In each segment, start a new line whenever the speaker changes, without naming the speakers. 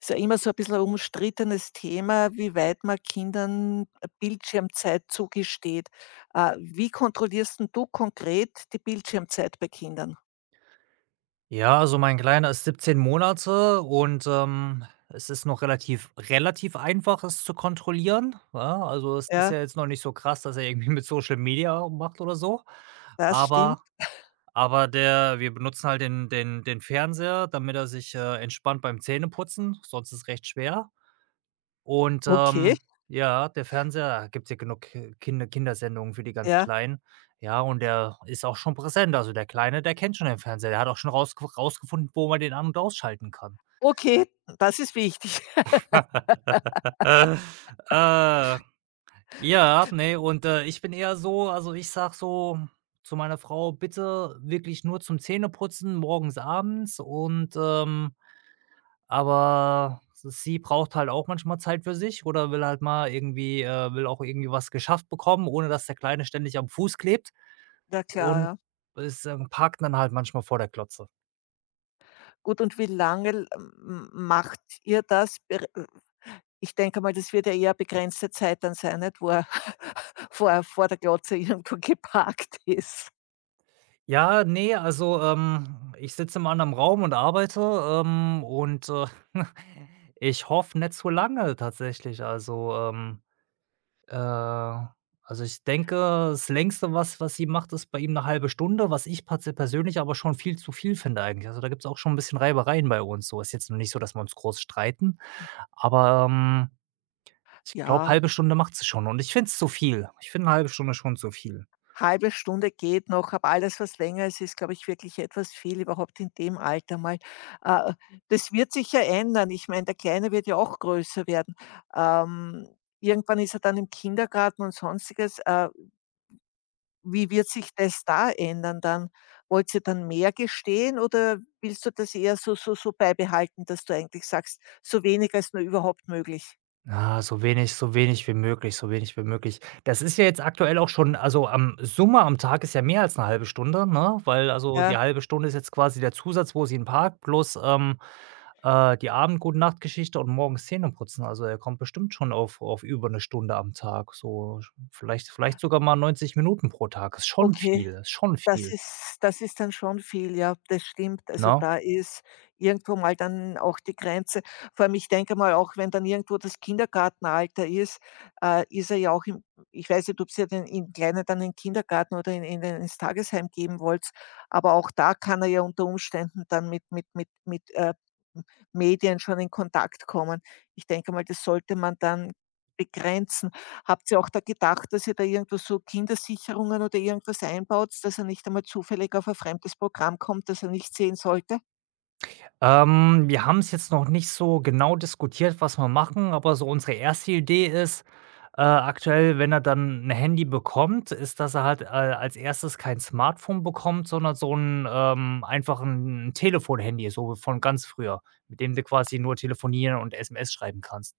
Ist ja immer so ein bisschen ein umstrittenes Thema, wie weit man Kindern Bildschirmzeit zugesteht. Wie kontrollierst 'n du konkret die Bildschirmzeit bei Kindern?
Ja, also mein Kleiner ist 17 Monate und, es ist noch relativ einfach, es zu kontrollieren, ja? Also, es ist
Ja,
ja jetzt noch nicht so krass, dass er irgendwie mit Social Media macht oder so.
das stimmt.
Aber aber der wir benutzen halt den Fernseher, damit er sich, entspannt beim Zähneputzen, sonst ist es recht schwer. Und,
Okay,
ja, der Fernseher, gibt's ja genug Ki Kinder Kindersendungen für die ganz
ja.
Kleinen. Ja, und der ist auch schon präsent. Also, der Kleine, der kennt schon den Fernseher. Der hat auch schon rausgefunden, wo man den an und ausschalten kann.
Okay, das ist wichtig.
Äh, ja, ne, und, ich bin eher so, also, ich sag so zu meiner Frau: „Bitte wirklich nur zum Zähneputzen morgens, abends und, ähm“. Aber sie braucht halt auch manchmal Zeit für sich oder will halt mal irgendwie will auch irgendwie was geschafft bekommen, ohne dass der Kleine ständig am Fuß klebt
Na klar,
und
ja.
ist, parkt dann halt manchmal vor der Klotze.
Gut, und wie lange l macht ihr das? Bere ich denke mal, das wird ja eher begrenzte Zeit dann sein, nicht, wo er vor der Glotze irgendwo geparkt ist.
Ja, nee, also, ich sitze im anderen Raum und arbeite, und, ich hoffe nicht zu lange tatsächlich. Äh, also, ich denke, das Längste, was sie macht, ist bei ihm eine halbe Stunde, was ich patze persönlich aber schon viel zu viel finde eigentlich. Also, da gibt's auch schon ein bisschen Reibereien bei uns so. Ist jetzt noch nicht so, dass wir uns groß streiten, aber, ich glaube,
Ja,
halbe Stunde macht sie schon und ich finde es zu viel. Ich finde eine halbe Stunde schon zu viel.
halbe Stunde geht noch, aber alles, was länger ist, ist, glaube ich, wirklich etwas viel, überhaupt in dem Alter mal. Äh, das wird sich ja ändern. Ich meine, der Kleine wird ja auch größer werden. Ähm, irgendwann ist er dann im Kindergarten und Sonstiges. Wie wird sich das da ändern dann? Wollt ihr dann mehr gestehen oder willst du das eher so beibehalten, dass du eigentlich sagst, so wenig als nur überhaupt möglich?
Ja, so wenig wie möglich, so wenig wie möglich. Das ist ja jetzt aktuell auch schon, also, am Summe am Tag ist ja mehr als eine halbe Stunde, ne? Weil, also,
Ja,
die halbe Stunde ist jetzt quasi der Zusatz, wo sie 'n parkt, plus, die Abend-Gute-Nacht-Geschichte und morgens Zähneputzen. Also, er kommt bestimmt schon auf über eine Stunde am Tag, so sch vielleicht sogar mal 90 Minuten pro Tag.
okay.
Ist schon
Das
viel,
ist das ist dann schon viel, ja, das stimmt. Also,
ne?
da ist irgendwo mal dann auch die Grenze. Vor allem, ich denke mal, auch wenn dann irgendwo das Kindergartenalter ist, ist er ja auch im ich weiß nicht, ob ihr den Kleinen dann in den Kindergarten oder in den ins Tagesheim geben wollt, aber auch da kann er ja unter Umständen dann mit Medien schon in Kontakt kommen. Ich denke mal, das sollte man dann begrenzen. Habt ihr auch da gedacht, dass ihr da irgendwas so Kindersicherungen oder irgendwas einbaut, dass er nicht einmal zufällig auf ein fremdes Programm kommt, das er nicht sehen sollte?
Wir haben es jetzt noch nicht so genau diskutiert, was wir machen, aber so unsere erste Idee ist, aktuell, wenn er dann ein Handy bekommt, ist, dass er halt, als Erstes kein Smartphone bekommt, sondern so ein einfach ein Telefon-Handy, so von ganz früher, mit dem du quasi nur telefonieren und SMS schreiben kannst.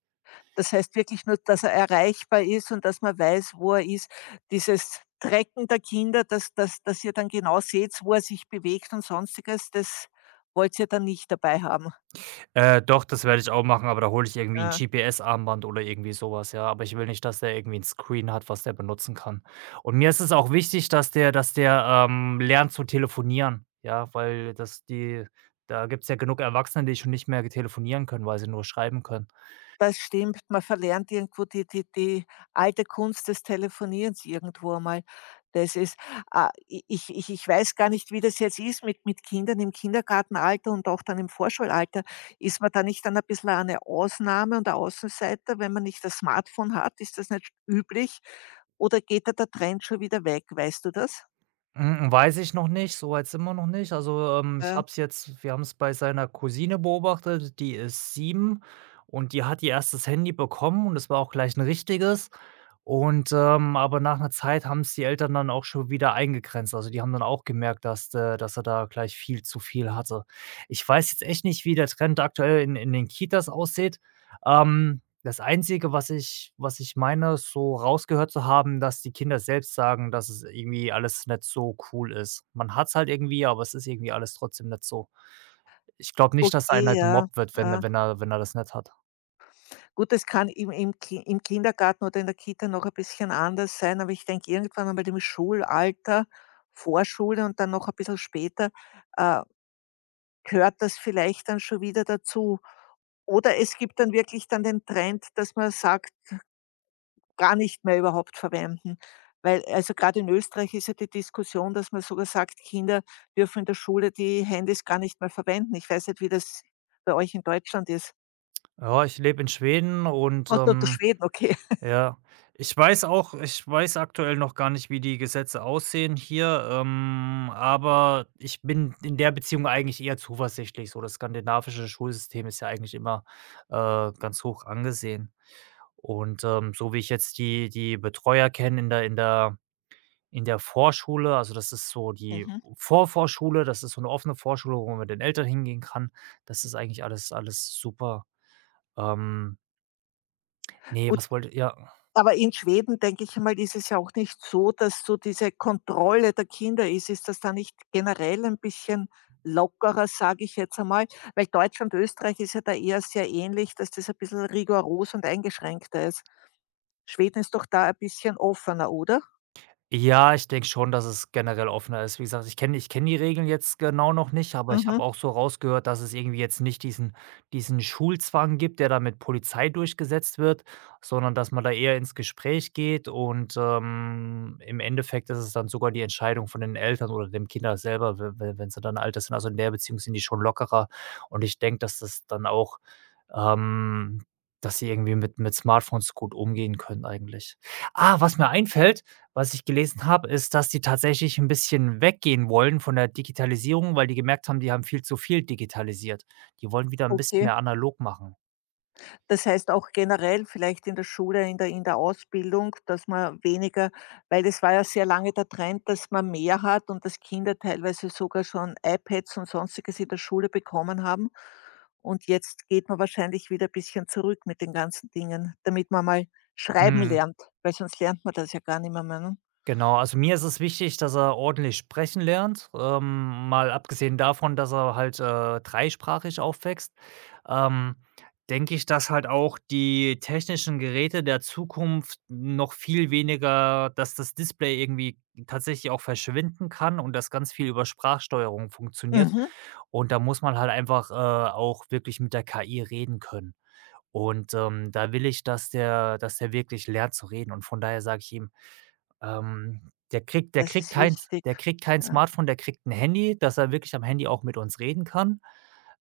Das heißt wirklich nur, dass er erreichbar ist und dass man weiß, wo er ist. Dieses Tracken der Kinder, dass ihr dann genau seht, wo er sich bewegt und Sonstiges, das wollt ihr dann nicht dabei haben?
Doch, das werde ich auch machen, aber da hole ich irgendwie 'n
Ja.
GPS-Armband oder irgendwie sowas. Ja. Aber ich will nicht, dass der irgendwie ein Screen hat, was der benutzen kann. Und mir ist es auch wichtig, dass der, lernt zu telefonieren, ja, weil das die da gibt's ja genug Erwachsene, die schon nicht mehr telefonieren können, weil sie nur schreiben können.
Das stimmt, man verlernt irgendwo die alte Kunst des Telefonierens irgendwo einmal. Das ist ah, i ich ich ich weiß gar nicht, wie das jetzt ist mit Kindern im Kindergartenalter und auch dann im Vorschulalter. Ist man da nicht dann ein bisschen eine Ausnahme und ein Außenseiter, wenn man nicht das Smartphone hat? Ist das nicht üblich oder geht da der Trend schon wieder weg? Weißt du das?
Hm, weiß ich noch nicht, so weit sind wir noch nicht. Also, ich
Ja,
habe es jetzt, wir haben es bei seiner Cousine beobachtet, die ist 7 und die hat ihr erstes Handy bekommen und es war auch gleich ein richtiges. Und, aber nach einer Zeit haben es die Eltern dann auch schon wieder eingegrenzt. Also, die haben dann auch gemerkt, dass er da gleich viel zu viel hatte. Ich weiß jetzt echt nicht, wie der Trend aktuell in den Kitas aussieht. Ähm, das Einzige, was ich meine, ist, so rausgehört zu haben, dass die Kinder selbst sagen, dass es irgendwie alles nicht so cool ist. Man hat's halt irgendwie, aber es ist irgendwie alles trotzdem nicht so. Ich glaube nicht, dass
okay,
einer
ja,
gemobbt wird, wenn er
ja.
wenn er wenn er das nicht hat.
Gut, das kann im Kindergarten oder in der Kita noch ein bisschen anders sein, aber ich denke, irgendwann einmal im Schulalter, Vorschule und dann noch ein bisschen später, äh, gehört das vielleicht dann schon wieder dazu. Oder es gibt dann wirklich dann den Trend, dass man sagt: „Gar nicht mehr überhaupt verwenden.“ Weil also gerade in Österreich ist ja die Diskussion, dass man sogar sagt, Kinder dürfen in der Schule die Handys gar nicht mehr verwenden. Ich weiß nicht, wie das bei euch in Deutschland ist.
Ja, ich lebe in Schweden und,
Oder Schweden, okay.
ja, ich weiß auch, ich weiß aktuell noch gar nicht, wie die Gesetze aussehen hier, aber ich bin in der Beziehung eigentlich eher zuversichtlich. So, das skandinavische Schulsystem ist ja eigentlich immer, ganz hoch angesehen. Und, so wie ich jetzt die Betreuer kenne in der Vorschule, also das ist so die
Mhm.
Vorvorschule, das ist so eine offene Vorschule, wo man mit den Eltern hingehen kann. Das ist eigentlich alles super. Ähm, ne,
Gut,
was wollte ja.
aber in Schweden, denke ich mal, ist es ja auch nicht so, dass so diese Kontrolle der Kinder ist. Ist das da nicht generell ein bisschen lockerer, sage ich jetzt einmal? Weil Deutschland, Österreich ist ja da eher sehr ähnlich, dass das ein bisschen rigoros und eingeschränkter ist. Schweden ist doch da ein bisschen offener, oder?
Ja, ich denke schon, dass es generell offener ist. Wie gesagt, ich kenne die Regeln jetzt genau noch nicht, aber ich
Mhm,
habe auch so rausgehört, dass es irgendwie jetzt nicht diesen Schulzwang gibt, der da mit Polizei durchgesetzt wird, sondern dass man da eher ins Gespräch geht und, im Endeffekt ist es dann sogar die Entscheidung von den Eltern oder dem Kinder selber, we we wenn sie dann älter sind. Also, in der Beziehung sind die schon lockerer und ich denke, dass das dann auch, ähm dass sie irgendwie mit Smartphones gut umgehen können eigentlich. Ah, was mir einfällt, was ich gelesen habe, ist, dass die tatsächlich ein bisschen weggehen wollen von der Digitalisierung, weil die gemerkt haben, die haben viel zu viel digitalisiert. Die wollen wieder ein bisschen
okay.
mehr analog machen.
Das heißt auch generell vielleicht in der Schule, in der Ausbildung, dass man weniger, weil es war ja sehr lange der Trend, dass man mehr hat und dass Kinder teilweise sogar schon iPads und Sonstiges in der Schule bekommen haben. Und jetzt geht man wahrscheinlich wieder ein bisschen zurück mit den ganzen Dingen, damit man mal schreiben
Mhm,
lernt, weil sonst lernt man das ja gar nicht mehr, ne?
genau. Also, mir ist es wichtig, dass er ordentlich sprechen lernt, mal abgesehen davon, dass er halt, dreisprachig aufwächst. Ähm, denke ich, dass halt auch die technischen Geräte der Zukunft noch viel weniger, dass das Display irgendwie tatsächlich auch verschwinden kann und dass ganz viel über Sprachsteuerung funktioniert.
Mhm,
Und da muss man halt einfach, auch wirklich mit der KI reden können. Und, da will ich, dass der wirklich lernt zu reden. Und von daher sage ich ihm, ähm, der kriegt der
das
kriegt
ist
kein
wichtig.
der kriegt kein
Ja.
Smartphone, der kriegt ein Handy, dass er wirklich am Handy auch mit uns reden kann,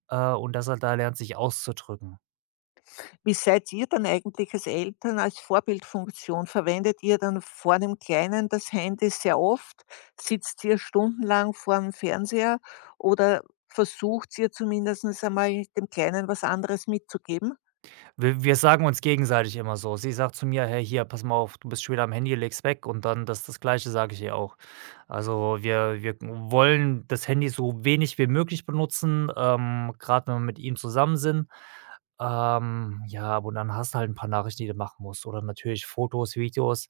und dass er da lernt, sich auszudrücken.
Wie seid ihr dann eigentlich als Eltern als Vorbildfunktion? Verwendet ihr dann vor dem Kleinen das Handy sehr oft? Sitzt ihr stundenlang vor dem Fernseher oder versucht ihr zumindest einmal dem Kleinen was anderes mitzugeben?
Wir sagen uns gegenseitig immer so. Sie sagt zu mir: „Hey, hier, pass mal auf, du bist schon wieder am Handy, leg's weg.“ Und dann das Gleiche sage ich ihr auch. Also, wir wollen das Handy so wenig wie möglich benutzen, grad wenn wir mit ihm zusammen sind. Ja, aber dann hast du halt ein paar Nachrichten, die du machen musst, oder natürlich Fotos, Videos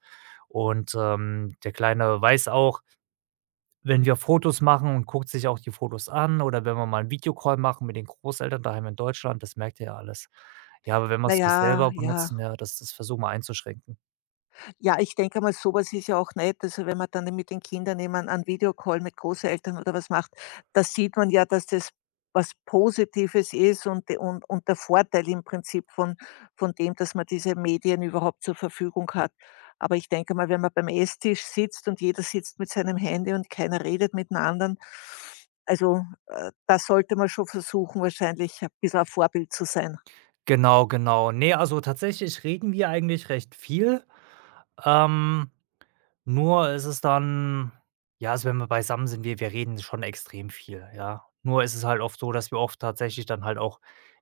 und, der Kleine weiß auch, wenn wir Fotos machen, und guckt sich auch die Fotos an, oder wenn wir mal 'n Videocall machen mit den Großeltern daheim in Deutschland, das merkt er ja alles. Ja, aber wenn wir
Na
es nicht
ja,
selber
ja.
benutzen, ja, das versuchen wir einzuschränken.
Ja, ich denke mal, sowas ist ja auch nett. Also, wenn man dann mit den Kindern eben einen Videocall mit Großeltern oder was macht, da sieht man ja, dass das was Positives ist und de und der Vorteil im Prinzip von dem, dass man diese Medien überhaupt zur Verfügung hat. Aber ich denke mal, wenn man beim Esstisch sitzt und jeder sitzt mit seinem Handy und keiner redet mit dem anderen, also, da sollte man schon versuchen, wahrscheinlich ein bisschen ein Vorbild zu sein.
Genau, genau. Ne, also tatsächlich reden wir eigentlich recht viel. Ähm, nur ist es dann, ja, also wenn wir beisammen sind, wir reden schon extrem viel, ja. Nur ist es halt oft so, dass wir oft tatsächlich dann halt auch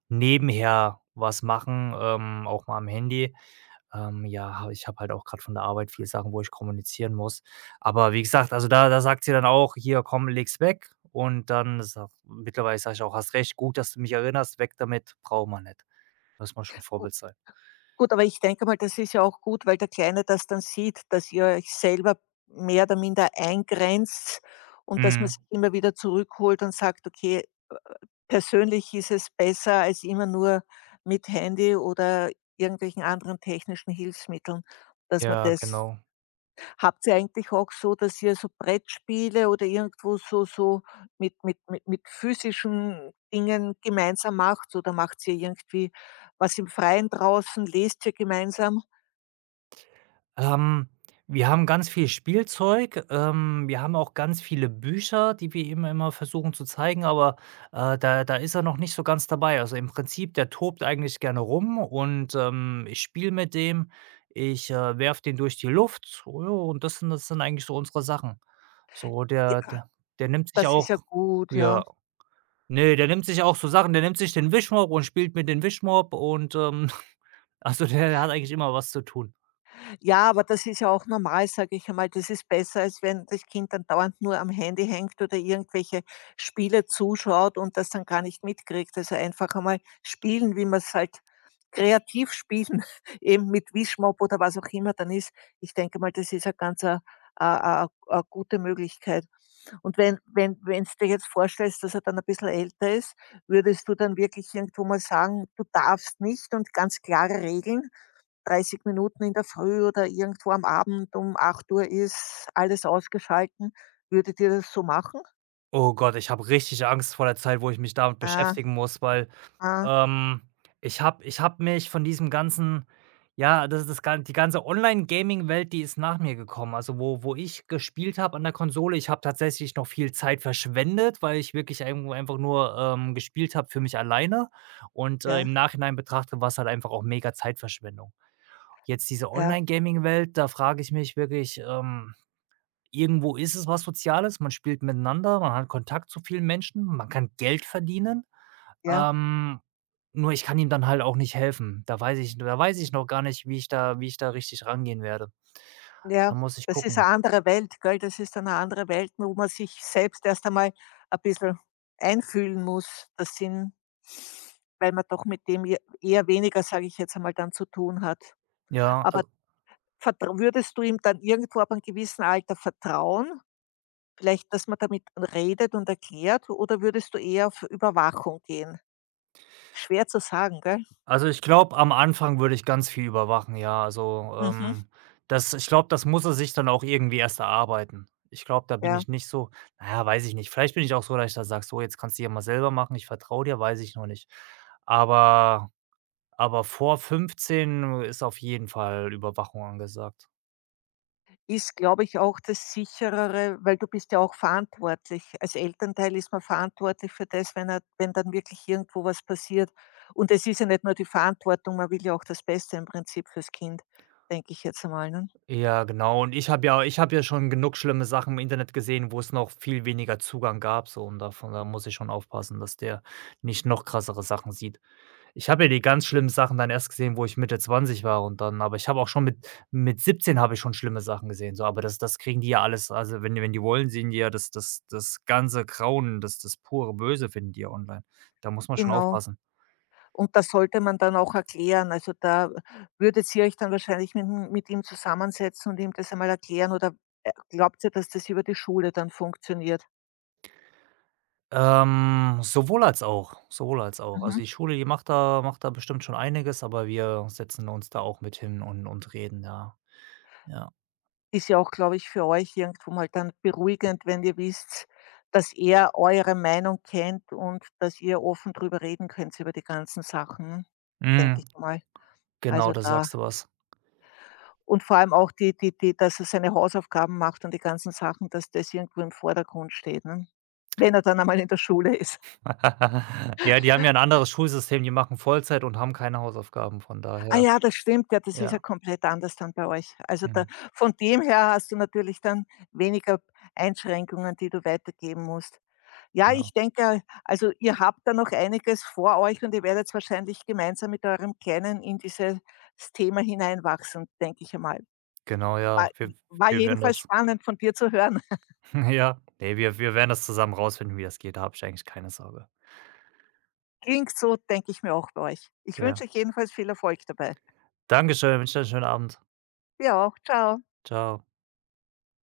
nebenher was machen, auch mal am Handy. Ja, ha ich habe halt auch gerade von der Arbeit viele Sachen, wo ich kommunizieren muss. Aber wie gesagt, also da sagt sie dann auch: „Hier, komm, leg's weg.“ Und dann sa mittlerweile sage ich auch: „Hast recht, gut, dass du mich erinnerst, weg damit, braucht man nicht.“ Muss man schon Vorbild sein.
Gut, aber ich denke mal, das ist ja auch gut, weil der Kleine das dann sieht, dass ihr euch selber mehr oder minder eingrenzt und dass man
Mhm.
sich immer wieder zurückholt und sagt: „Okay, persönlich ist es besser als immer nur mit Handy oder irgendwelchen anderen technischen Hilfsmitteln“, dass man
Ja,
das
genau.
habt ihr eigentlich auch so, dass ihr so Brettspiele oder irgendwo so so mit physischen Dingen gemeinsam macht oder macht ihr irgendwie was im Freien draußen? Lest ihr gemeinsam?
Ähm, wir haben ganz viel Spielzeug, wir haben auch ganz viele Bücher, die wir ihm immer versuchen zu zeigen, aber, da ist er noch nicht so ganz dabei. Also, im Prinzip, der tobt eigentlich gerne rum und, ich spiele mit dem. Ich, werfe den durch die Luft, oh ja, und das sind eigentlich so unsere Sachen. So, der
Ja,
der der nimmt sich
das ist
auch,
ja gut, ja.
ja, nee, der nimmt sich auch so Sachen, der nimmt sich den Wischmopp und spielt mit dem Wischmopp und, also, der hat eigentlich immer was zu tun.
Ja, aber das ist ja auch normal, sage ich einmal. Das ist besser, als wenn das Kind dann dauernd nur am Handy hängt oder irgendwelche Spiele zuschaut und das dann gar nicht mitkriegt. Also einfach einmal spielen, wie man es halt kreativ spielen, eben mit Wischmopp oder was auch immer dann ist. Ich denke mal, das ist ja ganz a a a a gute Möglichkeit. Und wenn wenn wenn's dir jetzt vorstellst, dass er dann ein bisschen älter ist, würdest du dann wirklich irgendwo mal sagen: „Du darfst nicht“ und ganz klare Regeln? 30 Minuten in der Früh oder irgendwo am Abend um 8 Uhr ist, alles ausgeschalten. Würdet ihr das so machen?
Oh Gott, ich habe richtig Angst vor der Zeit, wo ich mich damit
Ah,
beschäftigen muss, weil,
ah,
ähm, ich habe mich von diesem ganzen, ja, das ist das gan die ganze Online-Gaming-Welt, die ist nach mir gekommen. Also, wo ich gespielt habe an der Konsole, ich habe tatsächlich noch viel Zeit verschwendet, weil ich wirklich irgendwo einfach nur, gespielt habe für mich alleine und,
ja,
im Nachhinein betrachtet war es halt einfach auch mega Zeitverschwendung. Jetzt diese
ja,
Online-Gaming-Welt, da frage ich mich wirklich, irgendwo ist es was Soziales, man spielt miteinander, man hat Kontakt zu vielen Menschen, man kann Geld verdienen.
ja,
Ähm, nur ich kann ihm dann halt auch nicht helfen. Da weiß ich noch gar nicht, wie ich da richtig rangehen werde.
ja.
Da muss ich
Das ist eine
gucken.
andere Welt, gell? Das ist eine andere Welt, wo man sich selbst erst einmal ein bisschen einfühlen muss. Das sind, weil man doch mit dem e eher weniger, sage ich jetzt einmal, dann zu tun hat.
Ja,
Aber
also
vertrau würdest du ihm dann irgendwo ab einem gewissen Alter vertrauen? Vielleicht, dass man damit redet und erklärt oder würdest du eher auf Überwachung gehen? Schwer zu sagen, gell?
also, ich glaube, am Anfang würde ich ganz viel überwachen, ja. Also,
Mhm,
das, ich glaube, das muss er sich dann auch irgendwie erst erarbeiten. Ich glaube, da bin
ja.
ich nicht so, na ja, weiß ich nicht. Vielleicht bin ich auch so, dass ich da sage: „So, jetzt kannst du ja mal selber machen, ich vertraue dir“, weiß ich noch nicht. Aber Aber vor 15 ist auf jeden Fall Überwachung angesagt.
Ist, glaube ich, auch das Sicherere, weil du bist ja auch verantwortlich. Als Elternteil ist man verantwortlich für das, wenn dann wirklich irgendwo was passiert. Und es ist ja nicht nur die Verantwortung, man will ja auch das Beste im Prinzip fürs Kind, denke ich jetzt einmal. Ne?
Ja, genau. Und ich habe ja schon genug schlimme Sachen im Internet gesehen, wo es noch viel weniger Zugang gab so, und davon, da muss ich schon aufpassen, dass der nicht noch krassere Sachen sieht. Ich habe ja die ganz schlimmen Sachen dann erst gesehen, wo ich Mitte 20 war, und dann, aber ich habe auch schon mit 17 habe ich schon schlimme Sachen gesehen, so, aber das kriegen die ja alles, also, wenn die wollen, sehen die ja das ganze Grauen, das pure Böse finden die ja online. Da muss man schon
Genau.
aufpassen.
Und das sollte man dann auch erklären. Also, da würdet ihr euch dann wahrscheinlich mit ihm zusammensetzen und ihm das einmal erklären oder, glaubt ihr, dass das über die Schule dann funktioniert?
Sowohl als auch, sowohl als auch. Also,
Mhm.
die Schule, die macht da bestimmt schon einiges, aber wir setzen uns da auch mit hin und reden, ja, ja.
Ist ja auch, glaube ich, für euch irgendwo mal dann beruhigend, wenn ihr wisst, dass er eure Meinung kennt und dass ihr offen drüber reden könnt über die ganzen Sachen,
Mhm,
denke ich mal.
genau,
Also,
da
da
sagst du was.
und vor allem auch die die die dass er seine Hausaufgaben macht und die ganzen Sachen, dass das irgendwo im Vordergrund steht, ne? Wenn er dann einmal in der Schule ist.
Ja, die haben ja ein anderes Schulsystem, die machen Vollzeit und haben keine Hausaufgaben, von
Ah
daher,
ja, das stimmt, ja, das ist ja
ja,
komplett anders dann bei euch. Also da
mhm,
von dem her hast du natürlich dann weniger Einschränkungen, die du weitergeben musst. Ja, ich
genau.
denke, also ihr habt da noch einiges vor euch und ihr werdet wahrscheinlich gemeinsam mit eurem Kleinen in dieses Thema hineinwachsen, denke ich einmal.
Genau, ja,
War
wir
war
wir werden
jedenfalls
das
spannend von dir zu hören.
ja, ne, wir werden das zusammen rausfinden, wie das geht, da habe ich eigentlich keine Sorge.
Klingt so, denke ich mir auch bei euch. Ich wünsche
Ja.
euch jedenfalls viel Erfolg dabei.
Dankeschön, wünsche dir 'n schönen Abend.
Dir auch. Ciao.
Ciao.